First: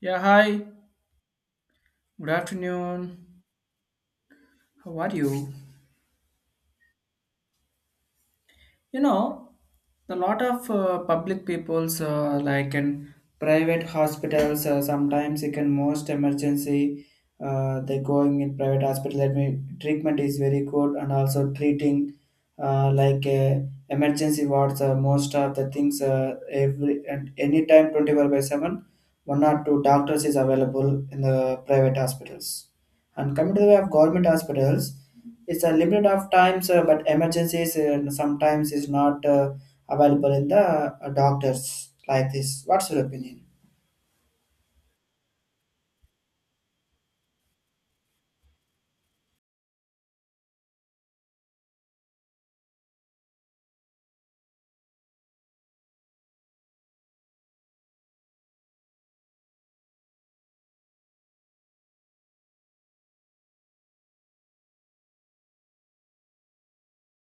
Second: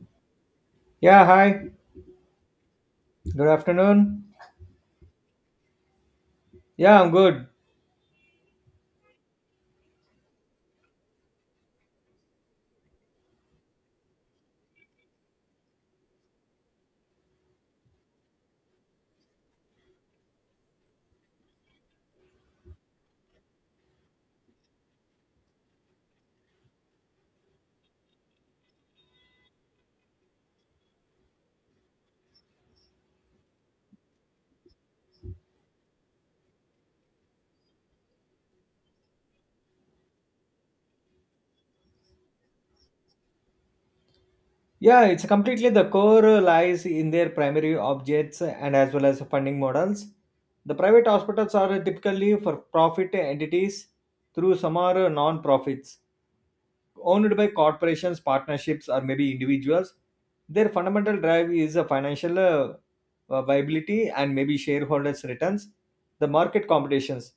Yeah, hi. Yeah, hi. Good afternoon. Good afternoon. How are you? Yeah, I'm good. You know, a lot of public people's like in private hospitals. Sometimes you can most emergency. They're going in private hospital. That mean treatment is very good and also treating uh, like uh, emergency wards. Most of the things every and anytime 24/7, one or two doctors is available in the private hospitals. And coming to the way of government hospitals, it's a limit of times, but emergencies, sometimes is not available in the doctors like this. What's your opinion? Yeah, it's completely the core lies in their primary objects and as well as funding models. The private hospitals are typically for profit entities through some are non-profits, owned by corporations, partnerships, or maybe individuals. Their fundamental drive is a financial viability and maybe shareholders' returns, the market competitions.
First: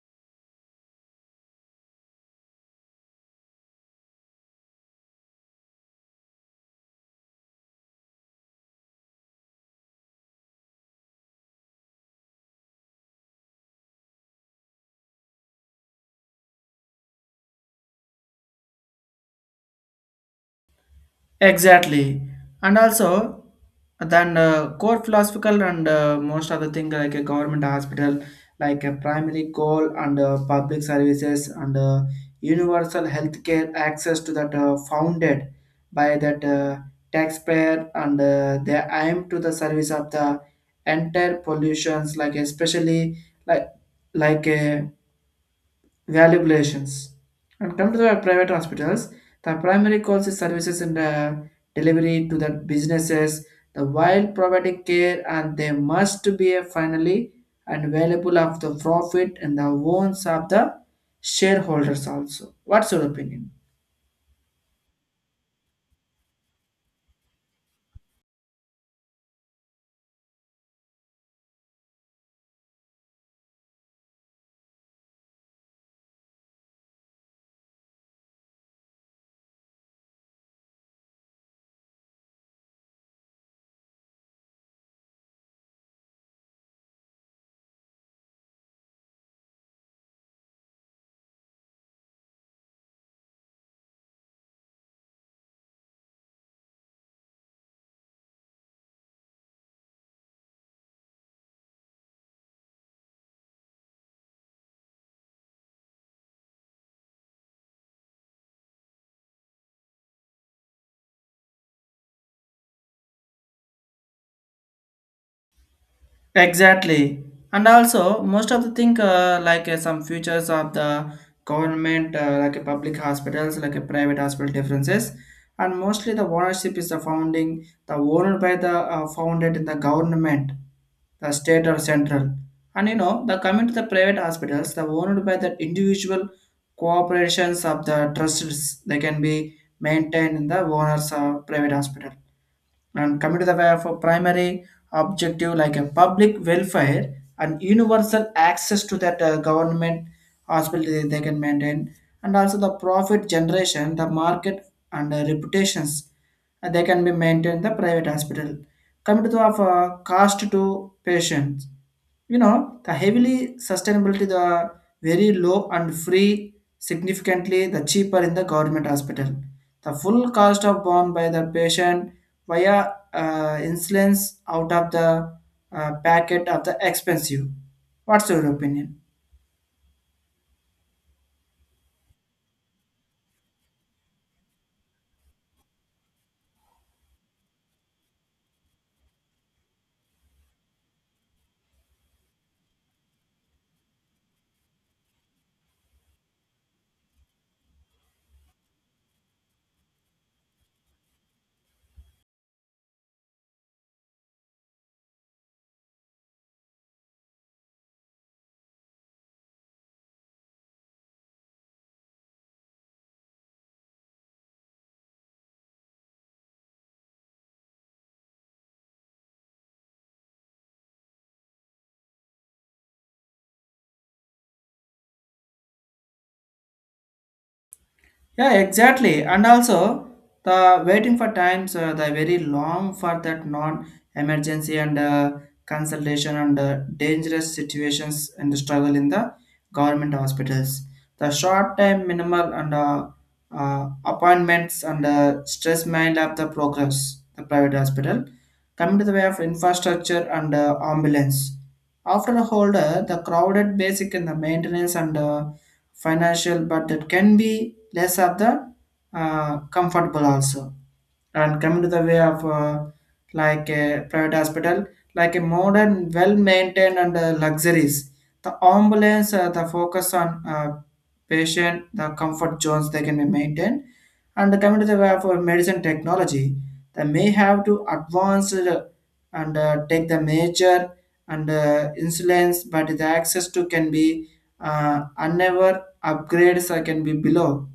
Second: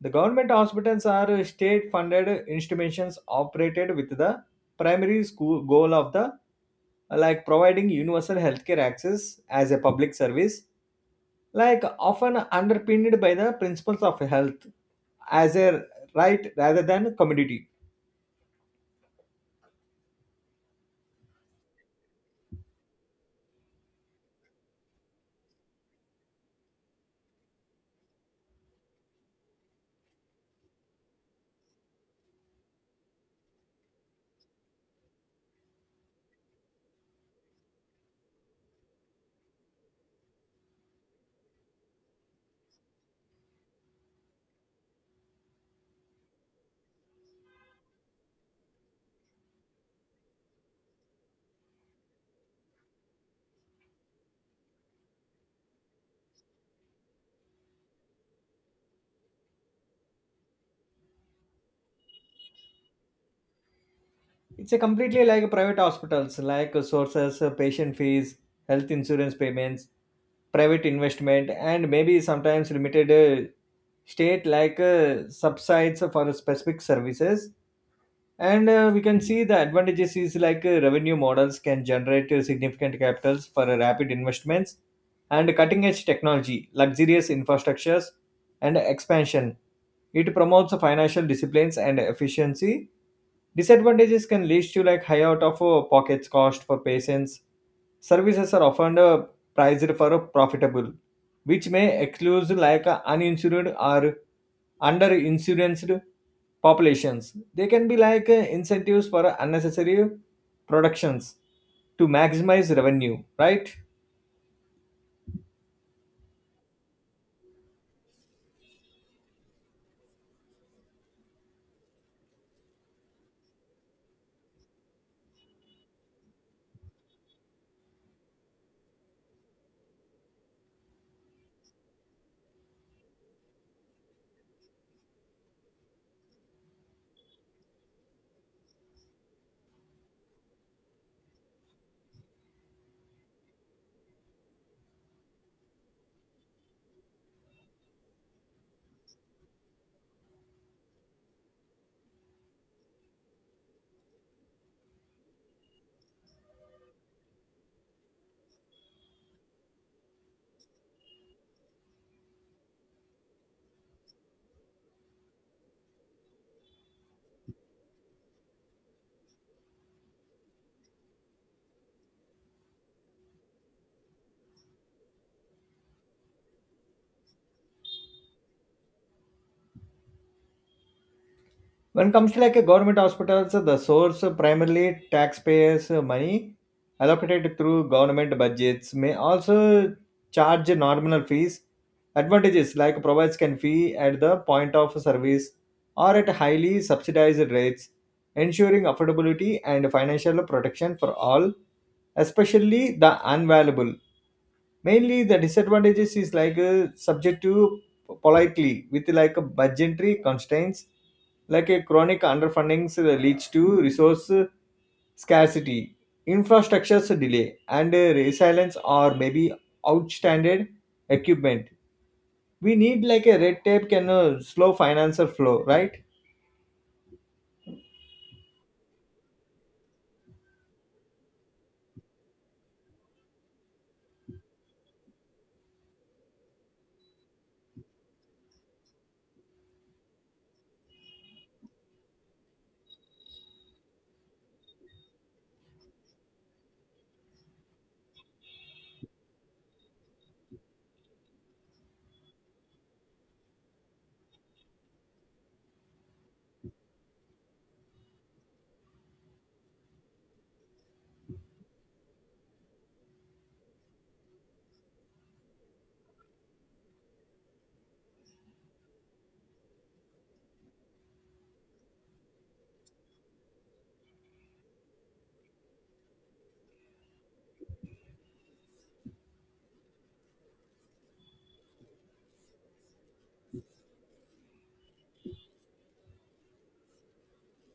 The government hospitals are state funded institutions operated with the primary school goal of the like providing universal healthcare access as a public service, like often underpinned by the principles of health as a right rather than commodity. Exactly, and also then core philosophical and most other thing like a government hospital, like a primary goal and public services and universal healthcare access to that founded by that taxpayer, and they aim to the service of the entire pollutions, like especially like like a valuations. And come to the private hospitals, the primary goals is services and delivery to the businesses, the while providing care, and they must be a finally and valuable of the profit and the wants of the shareholders also. What's your opinion? It's a completely like private hospitals, like sources, patient fees, health insurance payments, private investment, and maybe sometimes limited state like subsides for specific services. And we can see the advantages is like revenue models can generate significant capitals for rapid investments and cutting edge technology, luxurious infrastructures, and expansion. It promotes financial disciplines and efficiency. Disadvantages can lead to like high out of pockets cost for patients. Services are often priced for profitable, which may exclude like uninsured or underinsured populations. They can be like incentives for unnecessary productions to maximize revenue, right? Exactly. And also, most of the thing some features of the government, like a public hospitals, like a private hospital differences, and mostly the ownership is the founding, the owner by the founded in the government, the state or central. And you know, the coming to the private hospitals, the owned by the individual corporations of the trusts, they can be maintained in the owners of private hospital, and coming to the way of a primary objective like a public welfare and universal access to that government hospital, they can maintain, and also the profit generation, the market and reputations, they can be maintained the private hospital, coming to the of, cost to patients. You know, the heavily sustainability, the very low and free, significantly the cheaper in the government hospital, the full cost of borne by the patient via insulins out of the packet of the expensive. What's your opinion? When it comes to like a government hospitals, the source primarily taxpayers money allocated through government budgets may also charge nominal fees. Advantages like provides can fee at the point of service or at highly subsidized rates, ensuring affordability and financial protection for all, especially the unvaluable. Mainly the disadvantages is like subject to politely with like a budgetary constraints, like a chronic underfundings leads to resource scarcity, infrastructure's delay and resilience, or maybe outstanding equipment. We need like a red tape can slow financial flow, right? Yeah, exactly. And also, the waiting for times, the very long for that non-emergency and consultation and dangerous situations and struggle in the government hospitals. The short time minimal and appointments and stress mind of the progress, the private hospital. Coming to the way of infrastructure and ambulance. After a holder, the crowded basic in the maintenance and financial, but it can be less of the comfortable also. And coming to the way of like a private hospital, like a modern, well-maintained and luxuries. The ambulance, the focus on patient, the comfort zones they can be maintained. And coming to the way of medicine technology, they may have to advance and take the major and insulins, but the access to can be unever upgrades can be below.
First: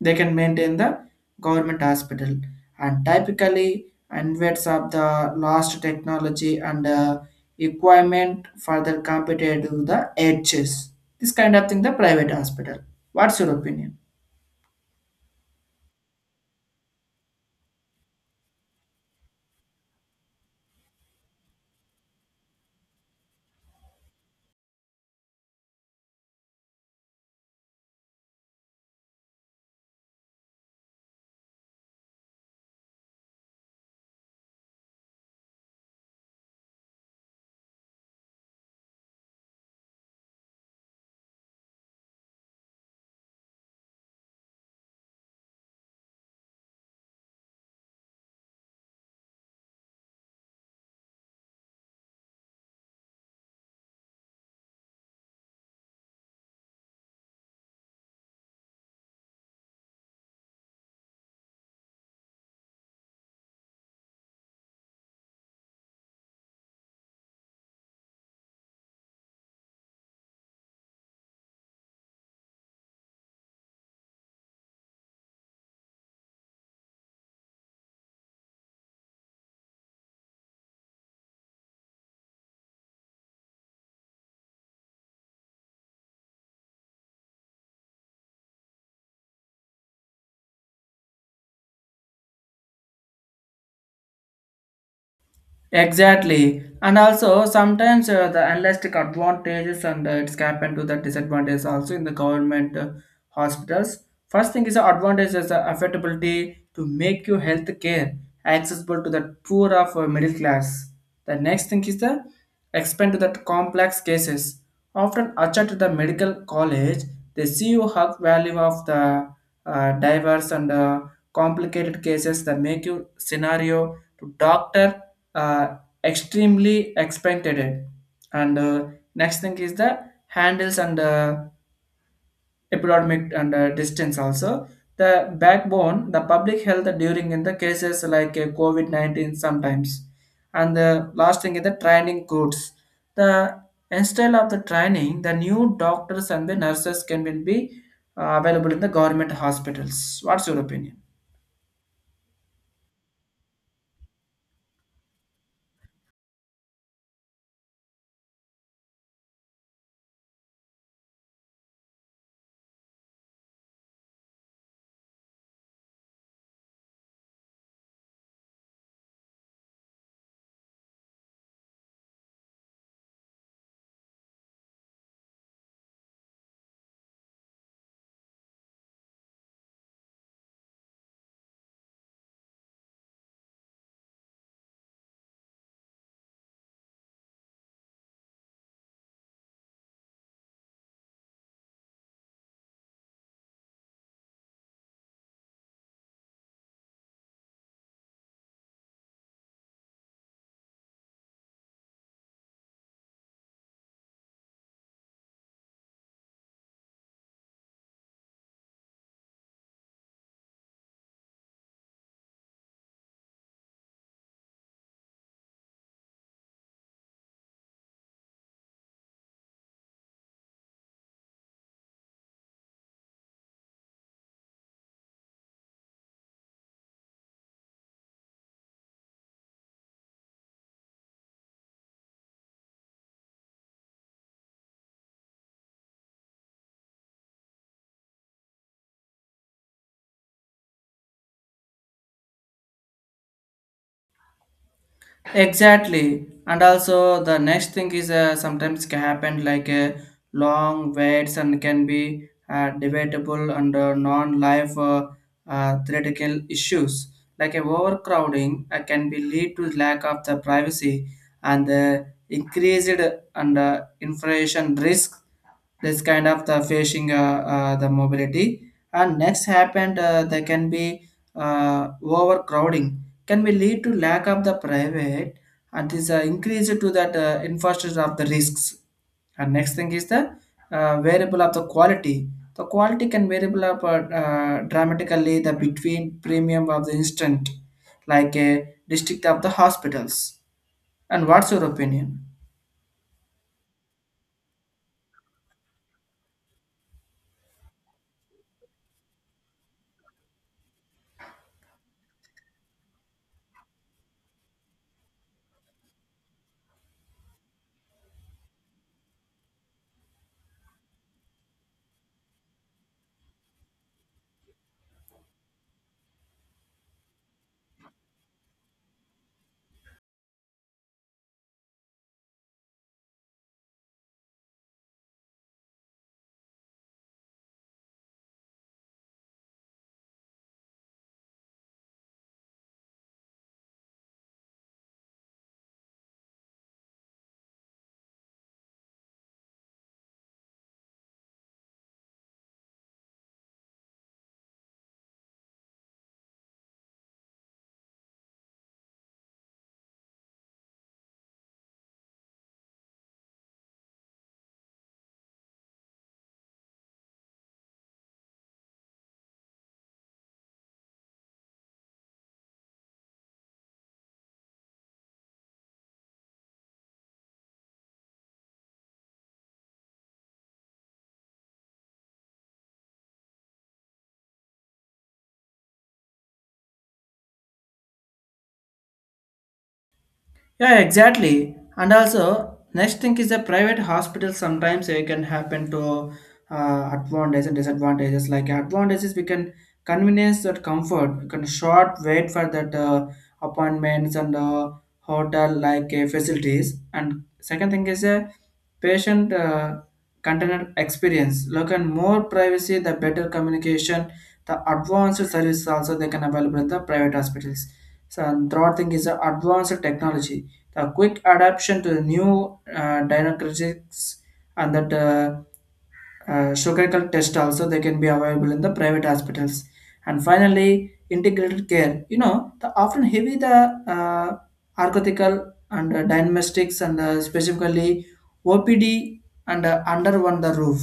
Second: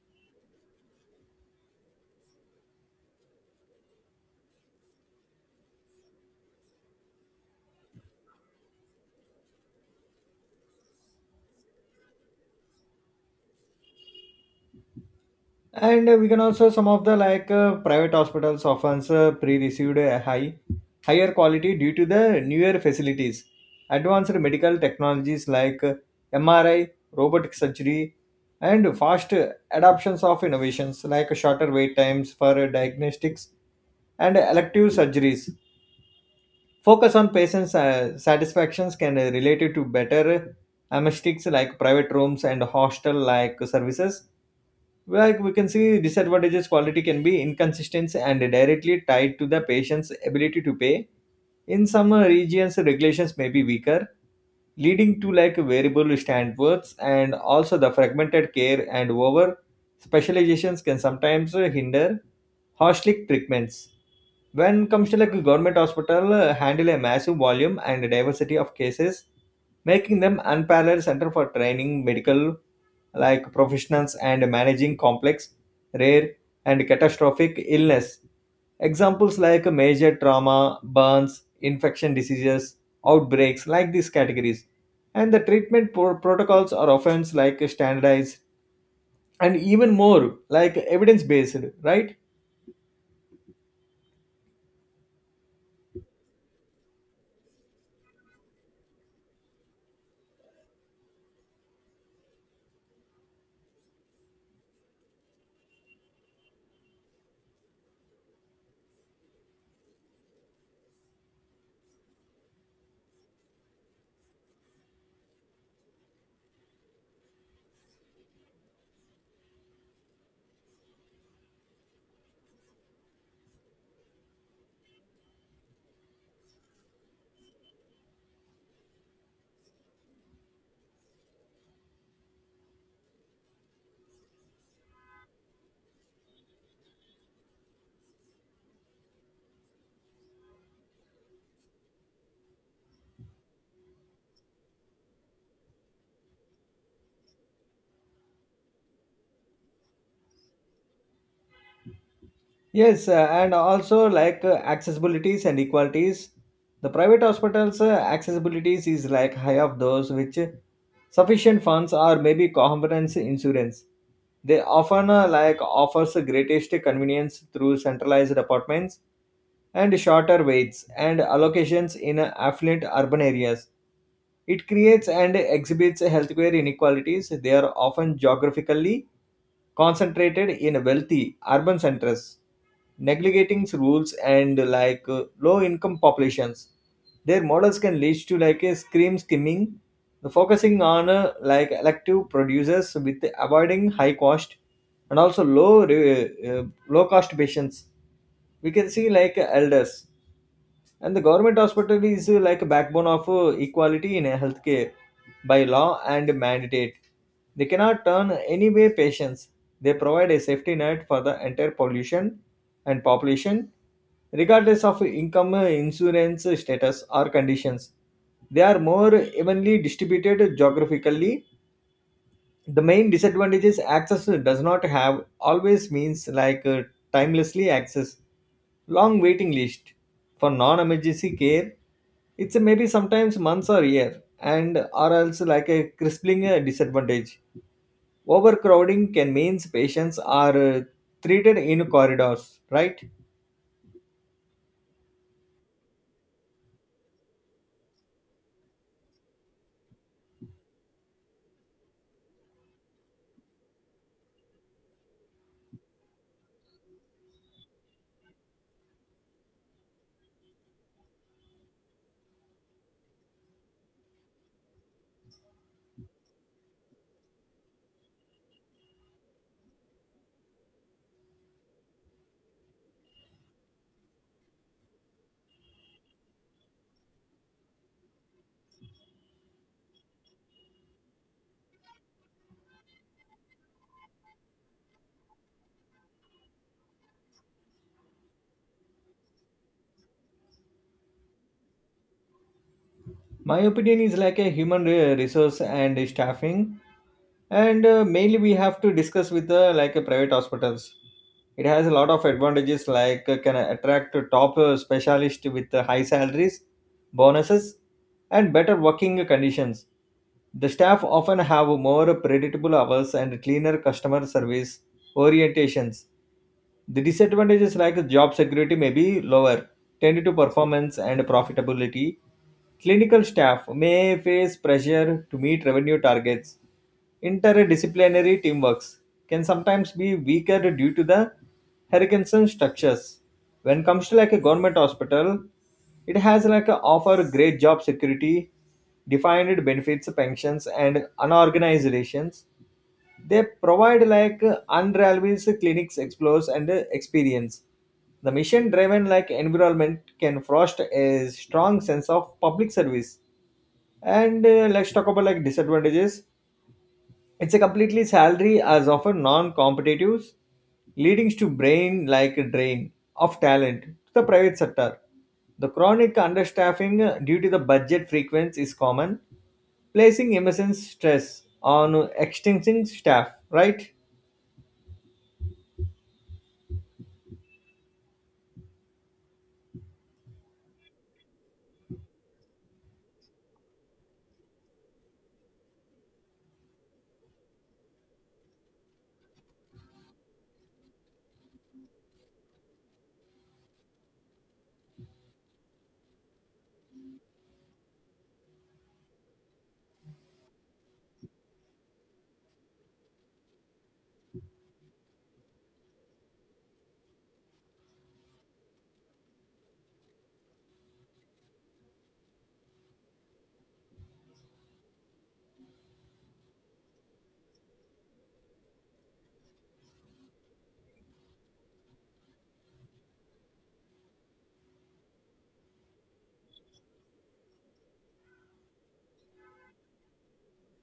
They can maintain the government hospital, and typically inverts of the last technology and equipment further compared to the edges this kind of thing the private hospital. What's your opinion? And we can also some of the like private hospitals often pre-received a higher quality due to the newer facilities, advanced medical technologies like MRI, robotic surgery, and fast adoptions of innovations, like shorter wait times for diagnostics and elective surgeries. Focus on patients' satisfactions can relate to better amnestics like private rooms and hostel like services. Like we can see, disadvantages quality can be inconsistent and directly tied to the patient's ability to pay. In some regions, regulations may be weaker, leading to like variable standards, and also the fragmented care and over specializations can sometimes hinder holistic treatments. When comes to like a government hospital, handle a massive volume and diversity of cases, making them unparalleled center for training, medical like professionals and managing complex, rare, and catastrophic illness. Examples like major trauma, burns, infection diseases, outbreaks, like these categories. And the treatment protocols are often like standardized and even more like evidence based, right? Exactly, and also sometimes the unlisted advantages and it's happened to the disadvantages also in the government hospitals. First thing is the advantage is the affordability to make your health care accessible to the poor of middle class. The next thing is the expand to the complex cases. Often attached to the medical college, they see you have value of the diverse and complicated cases that make you scenario to doctor uh, extremely expected. And next thing is the handles and epidemic and distance also. The backbone, the public health during in the cases like COVID-19 sometimes. And the last thing is the training codes. The instead of the training, the new doctors and the nurses can will be available in the government hospitals. What's your opinion? Yes, and also like accessibilities and equalities. The private hospitals' accessibilities is like high of those which sufficient funds or maybe comprehensive insurance. They often like offers the greatest convenience through centralized apartments and shorter waits and allocations in affluent urban areas. It creates and exhibits healthcare inequalities. They are often geographically concentrated in wealthy urban centers, neglecting rules and like low income populations. Their models can lead to like a scream skimming, focusing on like elective producers with avoiding high cost and also low cost patients. We can see like elders, and the government hospital is like a backbone of equality in healthcare by law and mandate. They cannot turn anyway patients. They provide a safety net for the entire pollution and population, regardless of income, insurance status, or conditions. They are more evenly distributed geographically. The main disadvantage is access does not have always means like timelessly access, long waiting list for non-emergency care. It's a maybe sometimes months or year, and or else like a crippling disadvantage. Overcrowding can means patients are treated in corridors, right? Exactly. And also the next thing is sometimes can happen like long waits and can be debatable and non-life theoretical issues. Like overcrowding can be lead to lack of the privacy and increased and inflation risk, this kind of the facing the mobility, and next happened there can be overcrowding can be lead to lack of the private and is increase to that infrastructure of the risks. And next thing is the variable of the quality, the quality can variable up dramatically the between premium of the instant like a district of the hospitals. And what's your opinion? My opinion is like a resource and staffing, and mainly we have to discuss with like a private hospitals. It has a lot of advantages like can attract a top specialist with high salaries, bonuses, and better working conditions. The staff often have more predictable hours and cleaner customer service orientations. The disadvantages like job security may be lower, tend to performance and profitability. Clinical staff may face pressure to meet revenue targets. Interdisciplinary teamworks can sometimes be weaker due to the Hurricane structures. When comes to like a government hospital, it has like a offer great job security, defined benefits, pensions, and unorganized relations. They provide like unrivaled clinics explores and experience. The mission driven like environment can foster a strong sense of public service. And let's talk about like disadvantages. It's a completely salary as often non-competitive, leading to brain like drain of talent to the private sector. The chronic understaffing due to the budget frequency is common, placing immense stress on extinguishing staff, right? Yeah, exactly. And also, next thing is the private hospital. Sometimes it can happen to advantages and disadvantages. Like advantages, we can convenience that comfort. We can short wait for that appointments and hotel like facilities. And second thing is a patient container experience. Look and more privacy, the better communication, the advanced services also they can available at the private hospitals. So and third thing is the advanced technology, the quick adaptation to the new diagnostics and that surgical test also they can be available in the private hospitals. And finally, integrated care. You know, the often heavy the uh, architectural and diagnostics and specifically OPD and under one the roof,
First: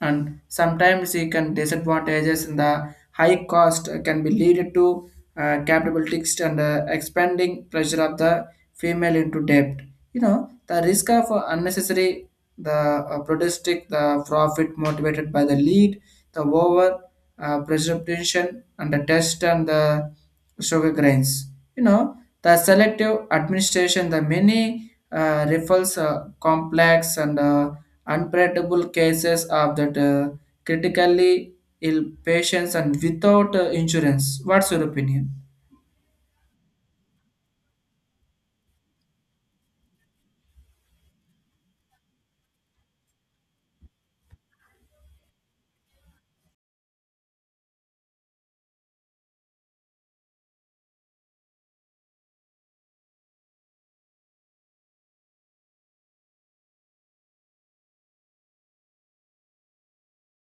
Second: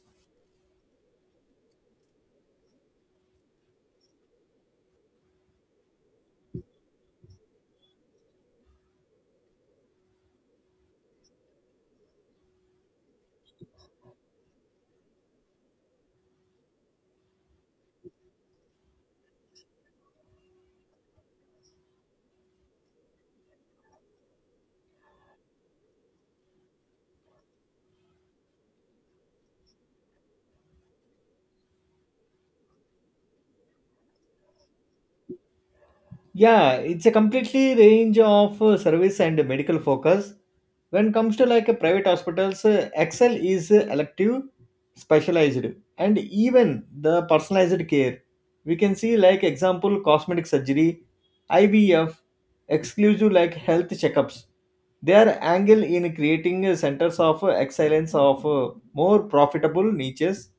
and sometimes it can disadvantages in the high cost can be leaded to capabilities and expanding pressure of the female into debt. You know, the risk of unnecessary, the protestic, the profit motivated by the lead, the over precipitation and the test and the sugar grains. You know, the selective administration, the many refers complex and unpredictable cases of that critically ill patients and without insurance. What's your opinion? Yeah, it's a completely range of service and medical focus. When comes to like a private hospitals, excel is elective, specialized, and even the personalized care. We can see like example cosmetic surgery, ivf, exclusive like health checkups. Their angle in creating centers of excellence of more profitable niches,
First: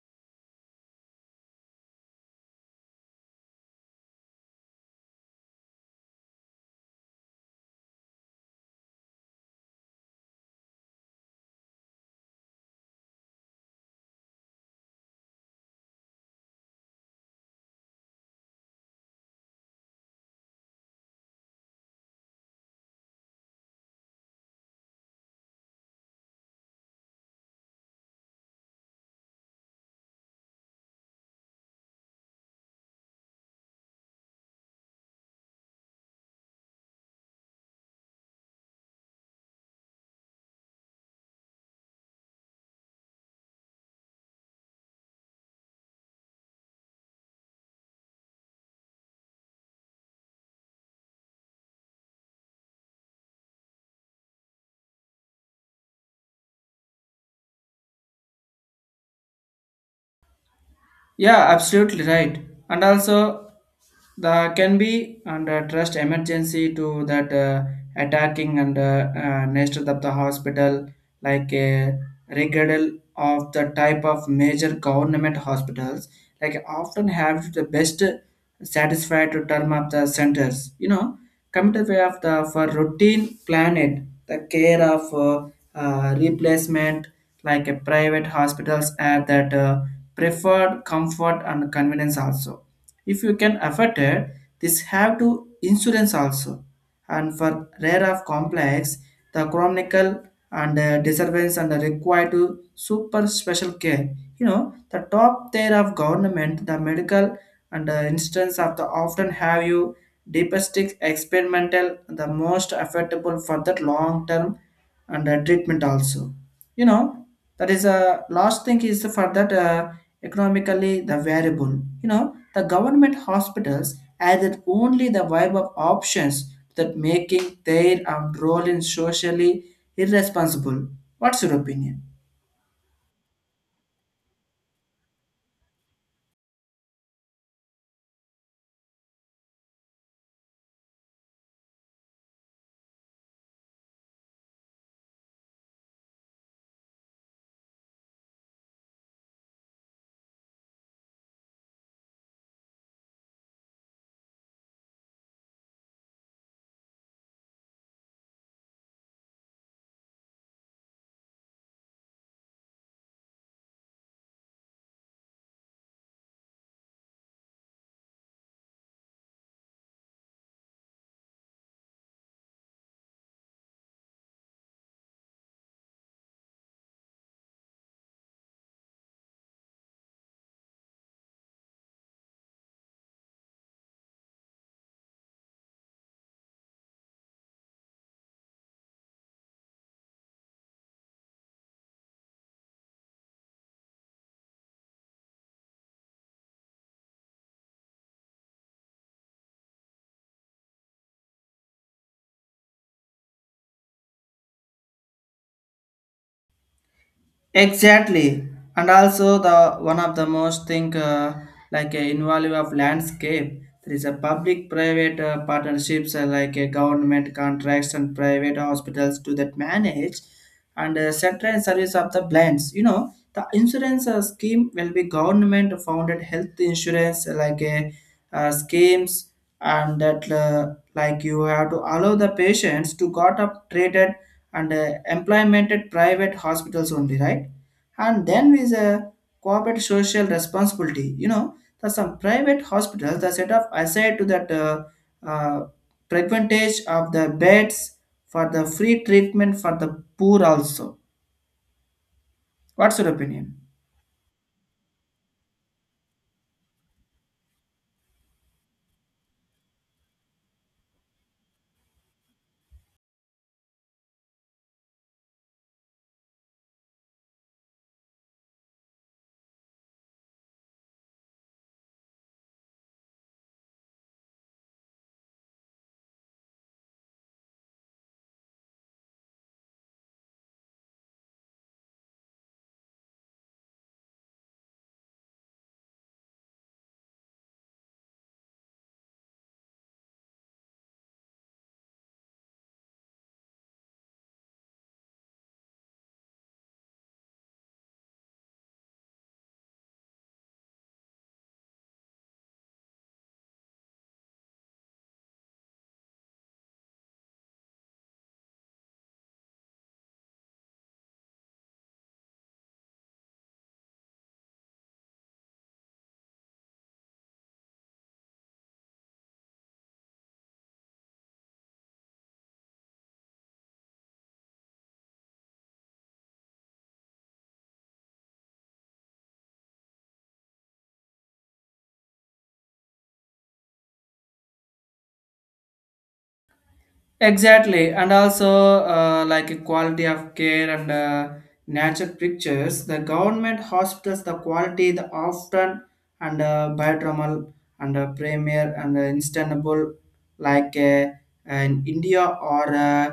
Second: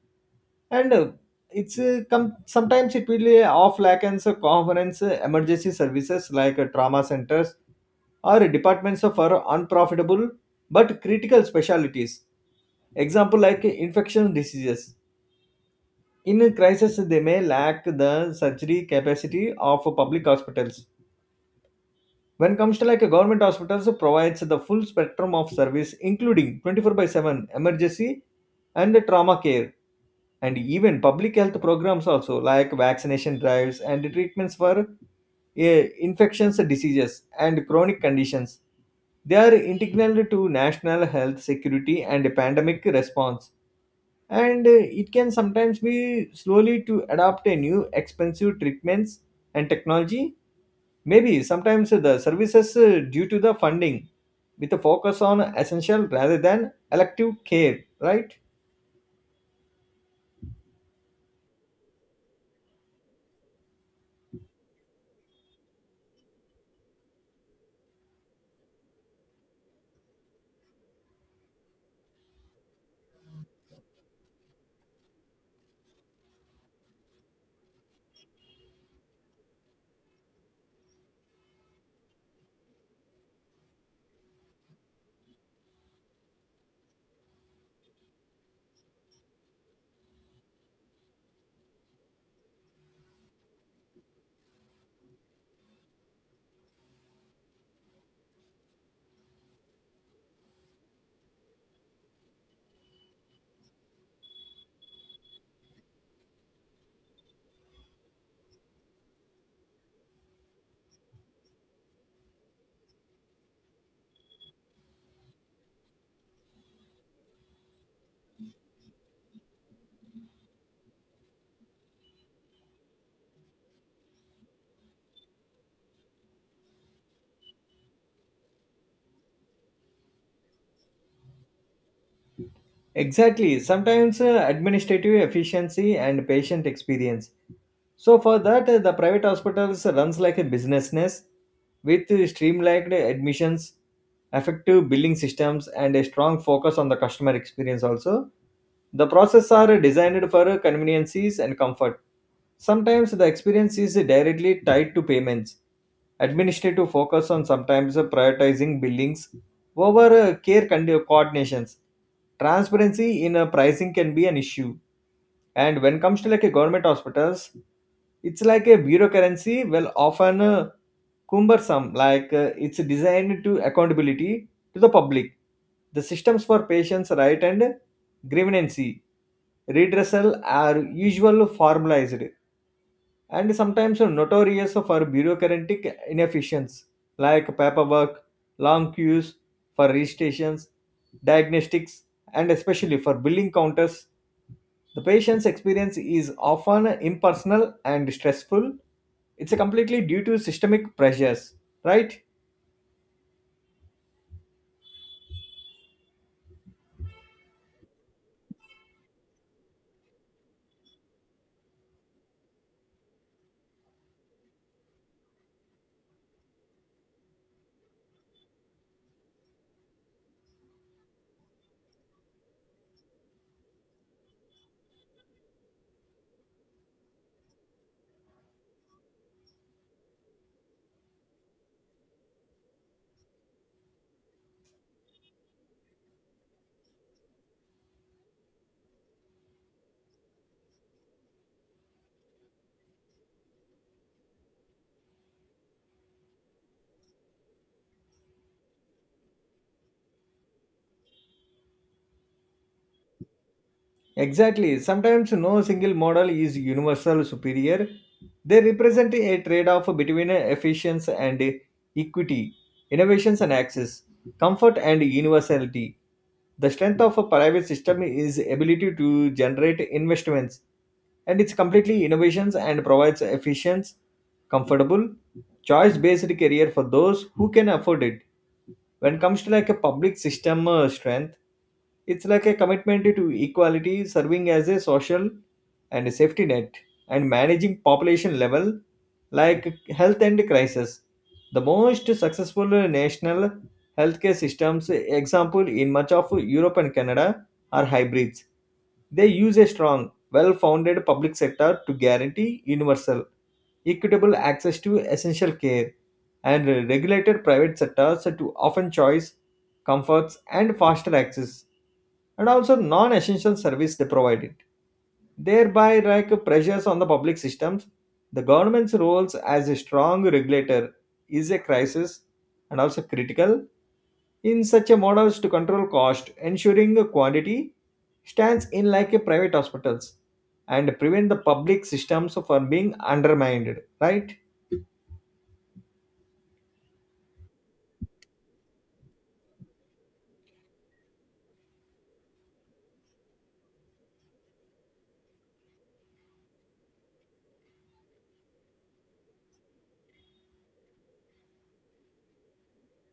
and sometimes it will off lackens conference emergency services like trauma centers or departments of our unprofitable but critical specialties. Example like infection diseases. In a crisis, they may lack the surgery capacity of public hospitals. When comes to like a government hospitals, so provides the full spectrum of service, including 24 by 7 emergency and the trauma care, and even public health programs also like vaccination drives and treatments for infections, diseases, and chronic conditions. They are integral to national health security and pandemic response. And it can sometimes be slowly to adopt a new expensive treatments and technology. Maybe sometimes the services due to the funding, with a focus on essential rather than elective care, right? Yeah, absolutely right. And also, the can be under trust emergency to that attacking and nature of the hospital, like a regardless of the type of major government hospitals, like often have the best satisfied to term up the centers. You know, come to way of the for routine planet, the care of replacement like a private hospitals have that. Preferred comfort and convenience also. If you can afford it, this have to insurance also. And for rare of complex, the chronicle and disturbance and the require to super special care. You know, the top tier of government, the medical and the instance of the often have you deepest experimental, the most affordable for that long term and treatment also. You know, that is a last thing is for that economically the variable. You know, the government hospitals added only the vibe of options that making their role in socially irresponsible. What's your opinion? Exactly. Sometimes administrative efficiency and patient experience. So for that, the private hospitals runs like a businessness with streamlined admissions, effective billing systems, and a strong focus on the customer experience. Also, the processes are designed for conveniences and comfort. Sometimes the experience is directly tied to payments. Administrative focus on sometimes prioritizing billings over coordinations. Transparency in pricing can be an issue. And when it comes to like a government hospitals, it's like a bureaucracy, well, often cumbersome, like it's designed to accountability to the public. The systems for patients' right and grievance redressal are usually formalized, and sometimes notorious for bureaucratic inefficiencies like paperwork, long queues for registrations, diagnostics, and especially for billing counters. The patient's experience is often impersonal and stressful. It's completely due to systemic pressures, right? Exactly, and also the one of the most thing like a involve of landscape. There is a public-private partnerships like a government contracts and private hospitals to that manage and central service of the plans. You know, the insurance scheme will be government-founded health insurance like a schemes, and that like you have to allow the patients to got up treated and employment at private hospitals only, right? And then is a corporate social responsibility. You know, that some private hospitals that set up aside to that uh, percentage of the beds for the free treatment for the poor also. What's your opinion? Exactly. Sometimes no single model is universal superior. They represent a trade off between efficiency and equity, innovations and access, comfort and universality. The strength of a private system is ability to generate investments, and it's completely innovations and provides efficient, comfortable, choice based career for those who can afford it. When it comes to like a public system strength, it's like a commitment to equality, serving as a social and a safety net, and managing population level like health and crisis. The most successful national healthcare systems, example in much of Europe and Canada, are hybrids. They use a strong, well founded public sector to guarantee universal, equitable access to essential care, and regulated private sectors to often choice comforts, and faster access, and also non-essential service they provided. Thereby, like pressures on the public systems, the government's roles as a strong regulator is a crisis and also critical in such a models to control cost, ensuring the quantity stands in like a private hospitals and prevent the public systems from being undermined, right? Exactly, and also like a quality of care and nature pictures. The government hospitals, the quality, the often and biodromal and premier and instantable, like in India or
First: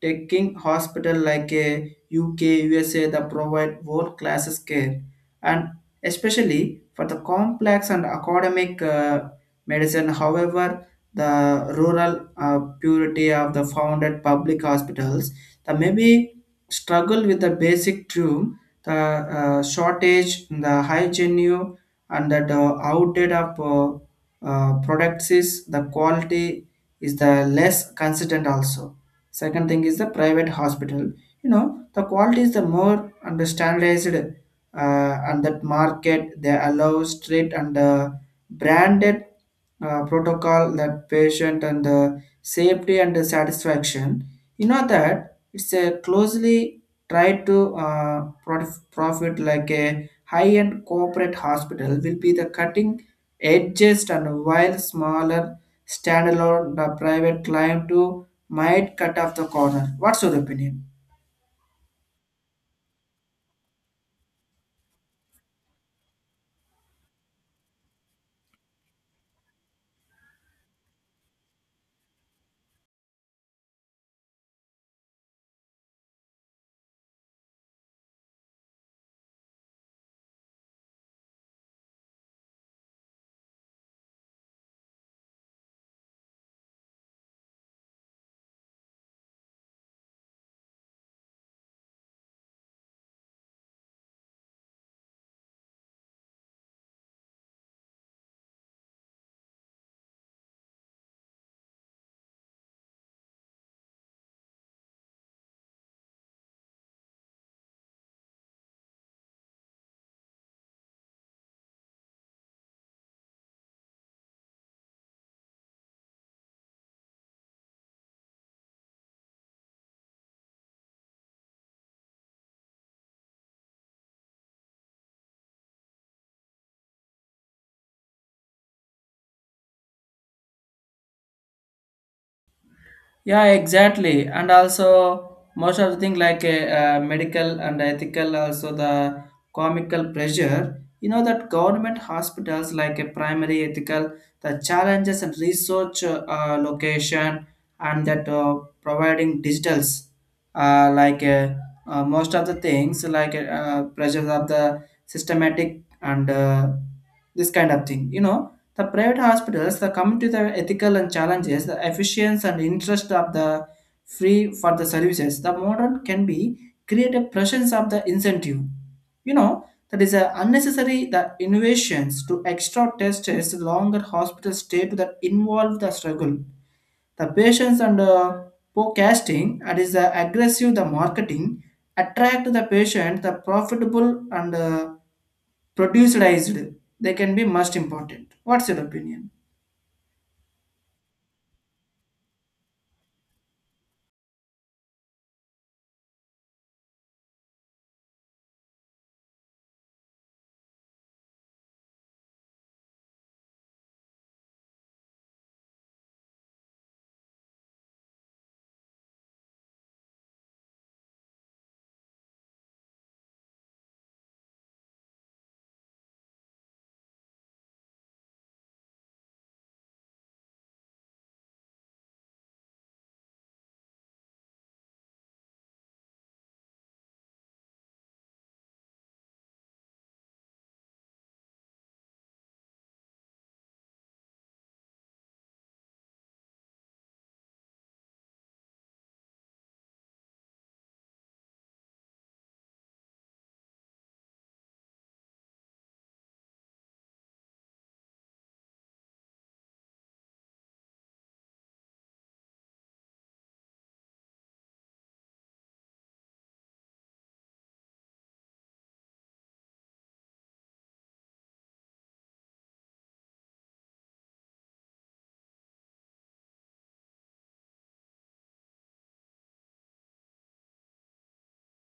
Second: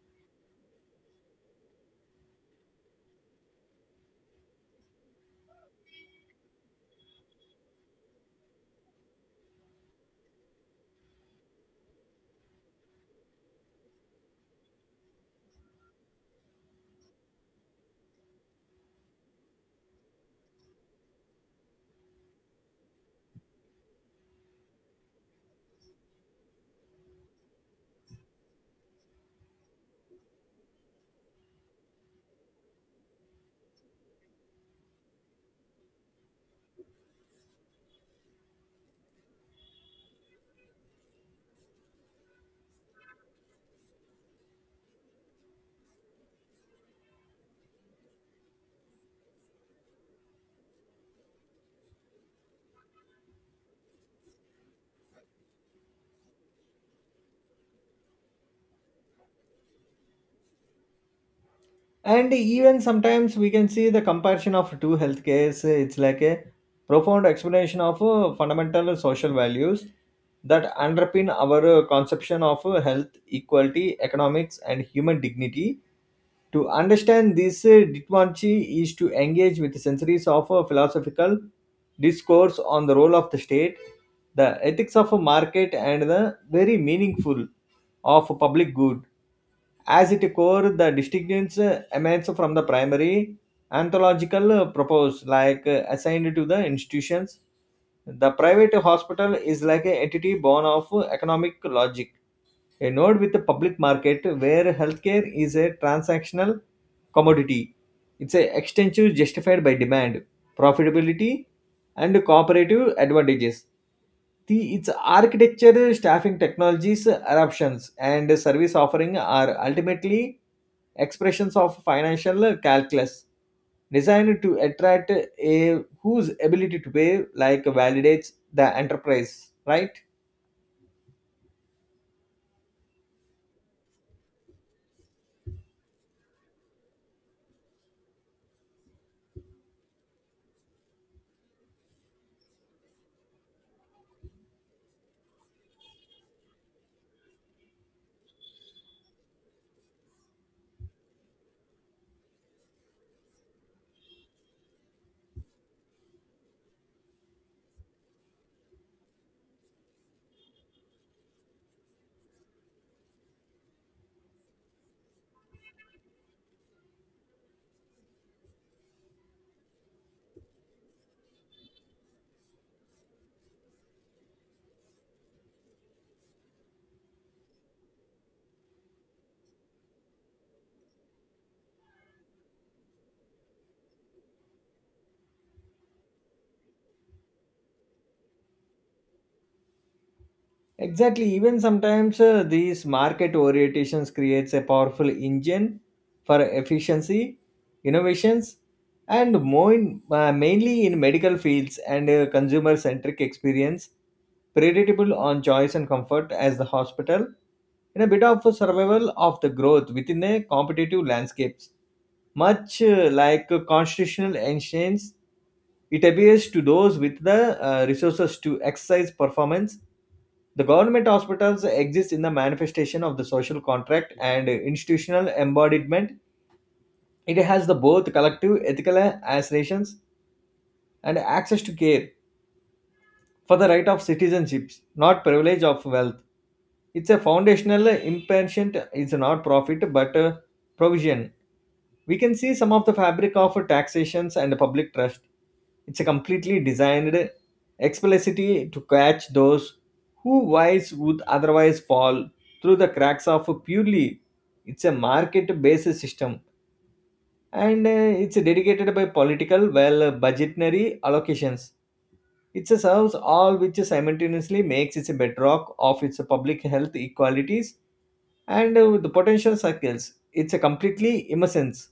taking hospital like UK, USA, that provide world classes care, and especially for the complex and academic medicine. However, the rural purity of the founded public hospitals, the maybe struggle with the basic room, the shortage, the high genuine, and that outdated of products is the quality is the less consistent also. Second thing is the private hospital. You know, the quality is the more and the standardized and that market they allow straight and branded protocol that patient and the safety and the satisfaction. You know, that it's a closely tried to profit, like a high-end corporate hospital will be the cutting edges, and while smaller standalone the private client to might cut off the corner. What's your opinion? And even sometimes we can see the comparison of two healthcares, it's like a profound explanation of fundamental social values that underpin our conception of health equality economics and human dignity. To understand this diplomacy is to engage with centuries of philosophical discourse on the role of the state, the ethics of a market, and the very meaningful of public good. As its core, the distinctions emanates from the primary anthological purpose, like assigned to the institutions. The private hospital is like an entity born of economic logic, a node with a public market where healthcare is a transactional commodity. It's an extension justified by demand, profitability, and cooperative advantages. The, its architecture, staffing technologies, eruptions, and service offering are ultimately expressions of financial calculus designed to attract a whose ability to pay like validates the enterprise, right? Yeah, exactly. And also, most of the thing like medical and ethical, also the comical pressure. You know that government hospitals like a primary ethical, the challenges and research location, and that providing digitals, uh, like uh, most of the things like pressures of the systematic and this kind of thing. You know, the private hospitals the come to the ethical and challenges the efficiency and interest of the free for the services, the modern can be create a presence of the incentive. You know, that is a unnecessary the innovations to extra tests longer hospital stay to that involve the struggle the patients and forecasting, and is the aggressive the marketing attract the patient the profitable and produced they can be most important. What's your opinion? Exactly. Even sometimes these market orientations creates a powerful engine for efficiency, innovations, and more in, mainly in medical fields and consumer-centric experience, predictable on choice and comfort as the hospital, in a bit of a survival of the growth within a competitive landscapes. Much like constitutional ancients, it appears to those with the resources to exercise performance the government hospitals exist in the manifestation of the social contract and institutional embodiment. It has the both collective ethical aspirations and access to care for the right of citizenships, not privilege of wealth. It's a foundational impatient, it's not profit but a provision. We can see some of the fabric of taxations and public trust. It's a completely designed explicitly to catch those who wise would otherwise fall through the cracks of purely it's a market-based system and it's dedicated by political well budgetary allocations. It serves all which simultaneously makes it a bedrock of its public health equalities and the potential circles. It's a completely innocence.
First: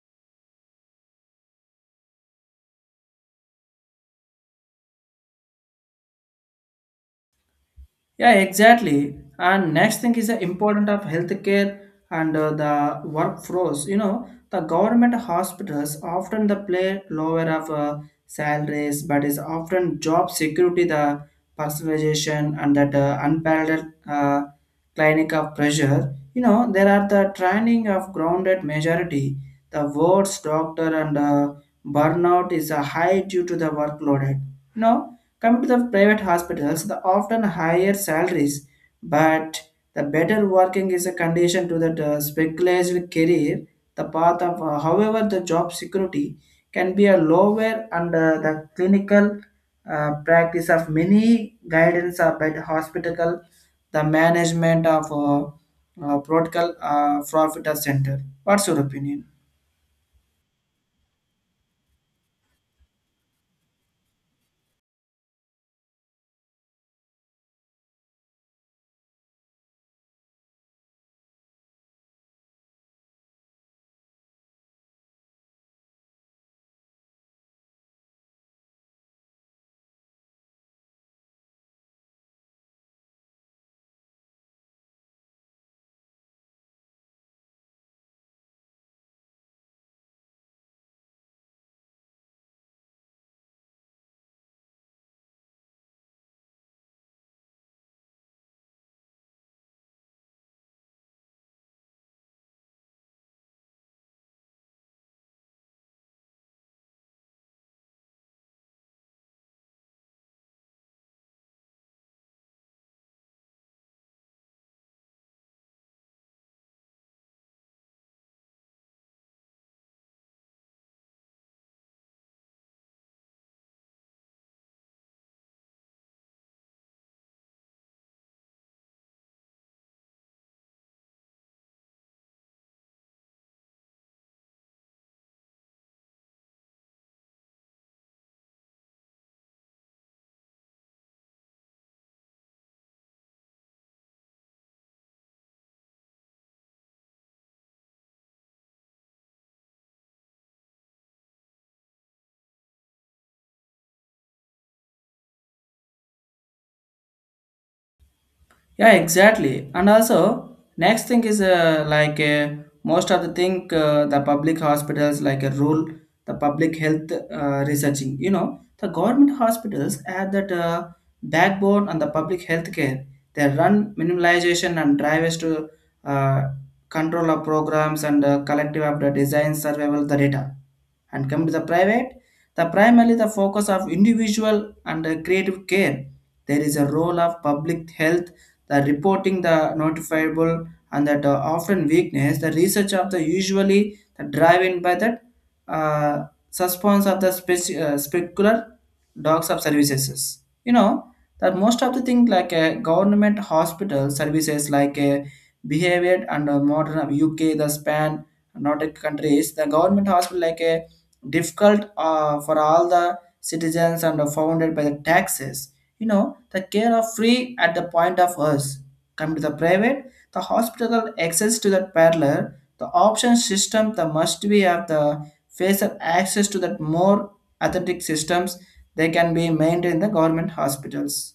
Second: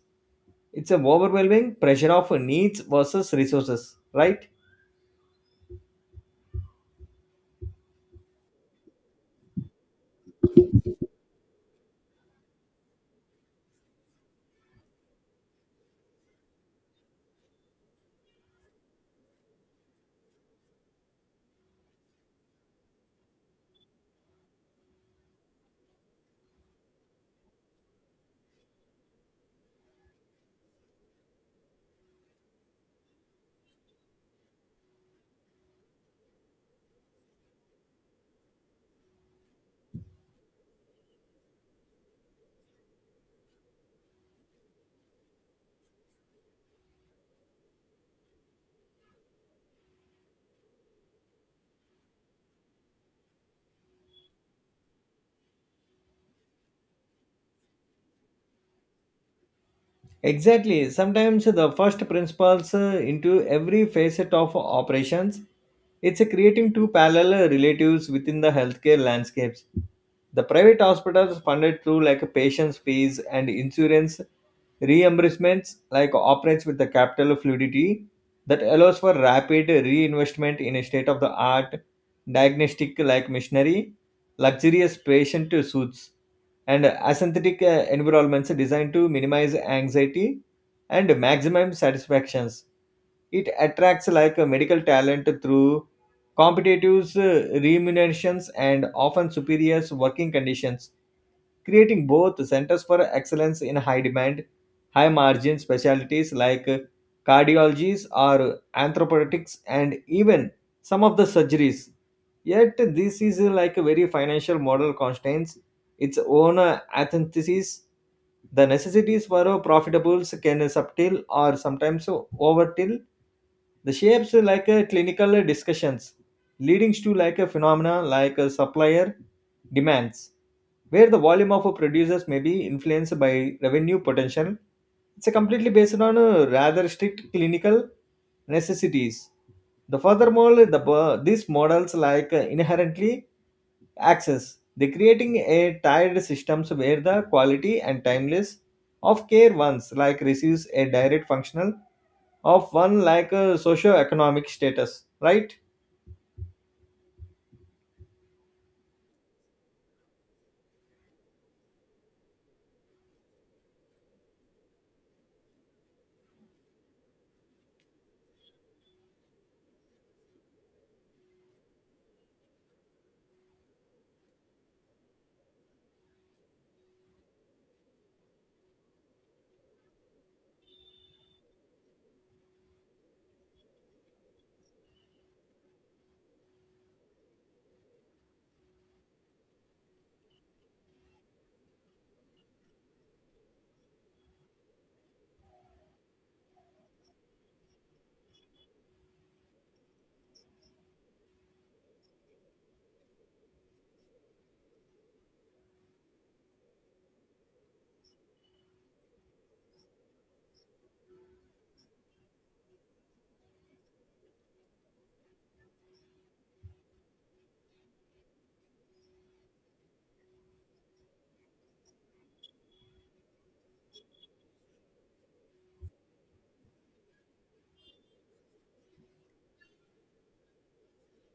It's a overwhelming pressure of needs versus resources, right? Yeah, exactly. And next thing is the importance of healthcare and the workforce. You know, the government hospitals often the play lower of salaries, but is often job security, the personalization, and that unparalleled clinic of pressure. You know, there are the training of grounded majority. The words doctor and burnout is a high due to the workload. No. Coming to the private hospitals, the often higher salaries, but the better working is a condition to that speculative career. The path of, however, the job security can be a lower under the clinical practice of many guidance of by the hospital, the management of protocol profit center. What's your opinion? Exactly. Sometimes the first principles into every facet of operations. It's creating two parallel relatives within the healthcare landscapes. The private hospitals funded through like patients' fees and insurance reimbursements like operates with the capital fluidity that allows for rapid reinvestment in a state of the art diagnostic like machinery, luxurious patient suits and asynthetic environments designed to minimize anxiety and maximum satisfactions. It attracts like medical talent through competitive remunerations and often superior working conditions creating both centers for excellence in high demand, high margin specialties like cardiologies or anthropologists and even some of the surgeries. Yet this is like a very financial model constraints its own antithesis. The necessities for profitables can subtil or sometimes overtill the shapes like clinical discussions, leading to like a phenomena like supplier demands where the volume of a producers may be influenced by revenue potential. It's a completely based on rather strict clinical necessities. The furthermore, these models like inherently access. They creating a tiered systems where the quality and timeless of care ones like receives a direct functional of one like socio-economic status, right? Yeah, exactly. And also, next thing is most of the thing the public hospitals like a rule the public health researching. You know, the government hospitals add that backbone and the public health care. They run minimalization and drivers to uh, control of programs and collective of the design survival the data. And come to the private, the primarily the focus of individual and creative care. There is a role of public health the reporting the notifiable, and that often weakness the research of the usually the driven by that uh, suspense of the specular dogs of services. You know, that most of the thing like a government hospital services like a behavior and modern of UK, the span Nordic countries, the government hospital like a difficult for all the citizens and are founded by the taxes. You know, the care of free at the point of us. Come to the private, the hospital access to the parlor, the option system, the must be of the facer access to that more authentic systems they can be maintained in the government hospitals.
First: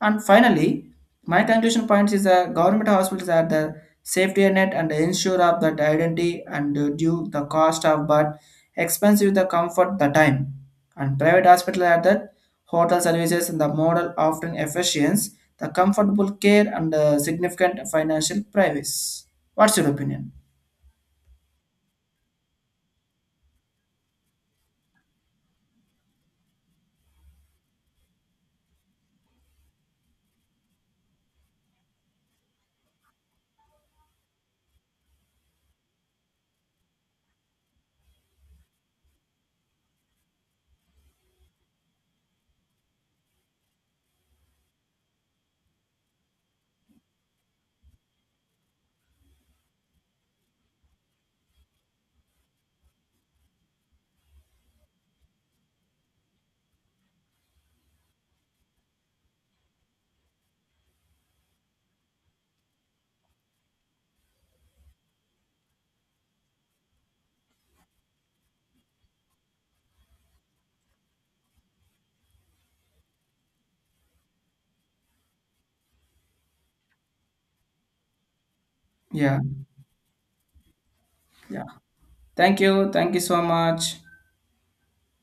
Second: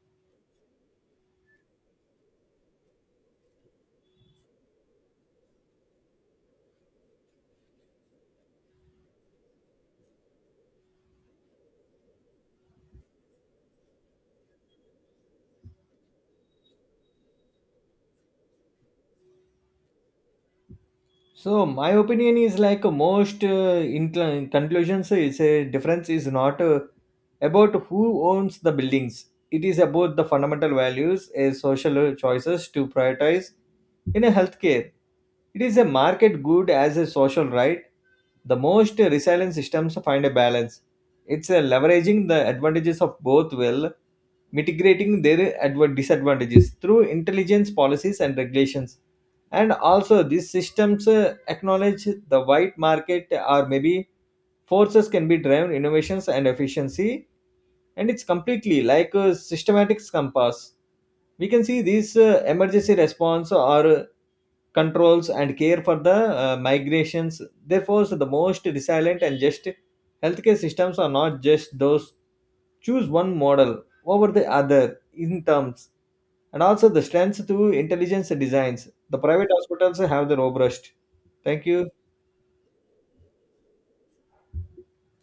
And finally, my conclusion points is that government hospitals are the safety net and ensure of that identity and due the cost of but expensive the comfort the time. And private hospital are that hotel services and the model offering efficiency, the comfortable care and significant financial privacy. What's your opinion? So my opinion is like most in conclusions is a difference is not about who owns the buildings. It is about the fundamental values, a social choices to prioritize in a healthcare. It is a market good as a social right. The most resilient systems find a balance. It's a leveraging the advantages of both well mitigating their disadvantages through intelligence policies and regulations and also these systems acknowledge the white market or maybe forces can be driven innovations and efficiency and it's completely like a systematic compass we can see these emergency response or controls and care for the migrations. Therefore, the most resilient and just healthcare systems are not just those choose one model over the other in terms and also the strengths to intelligence designs. The Yeah, private hospitals have their robust. yeah. Thank you. Thank you. Thank you so much.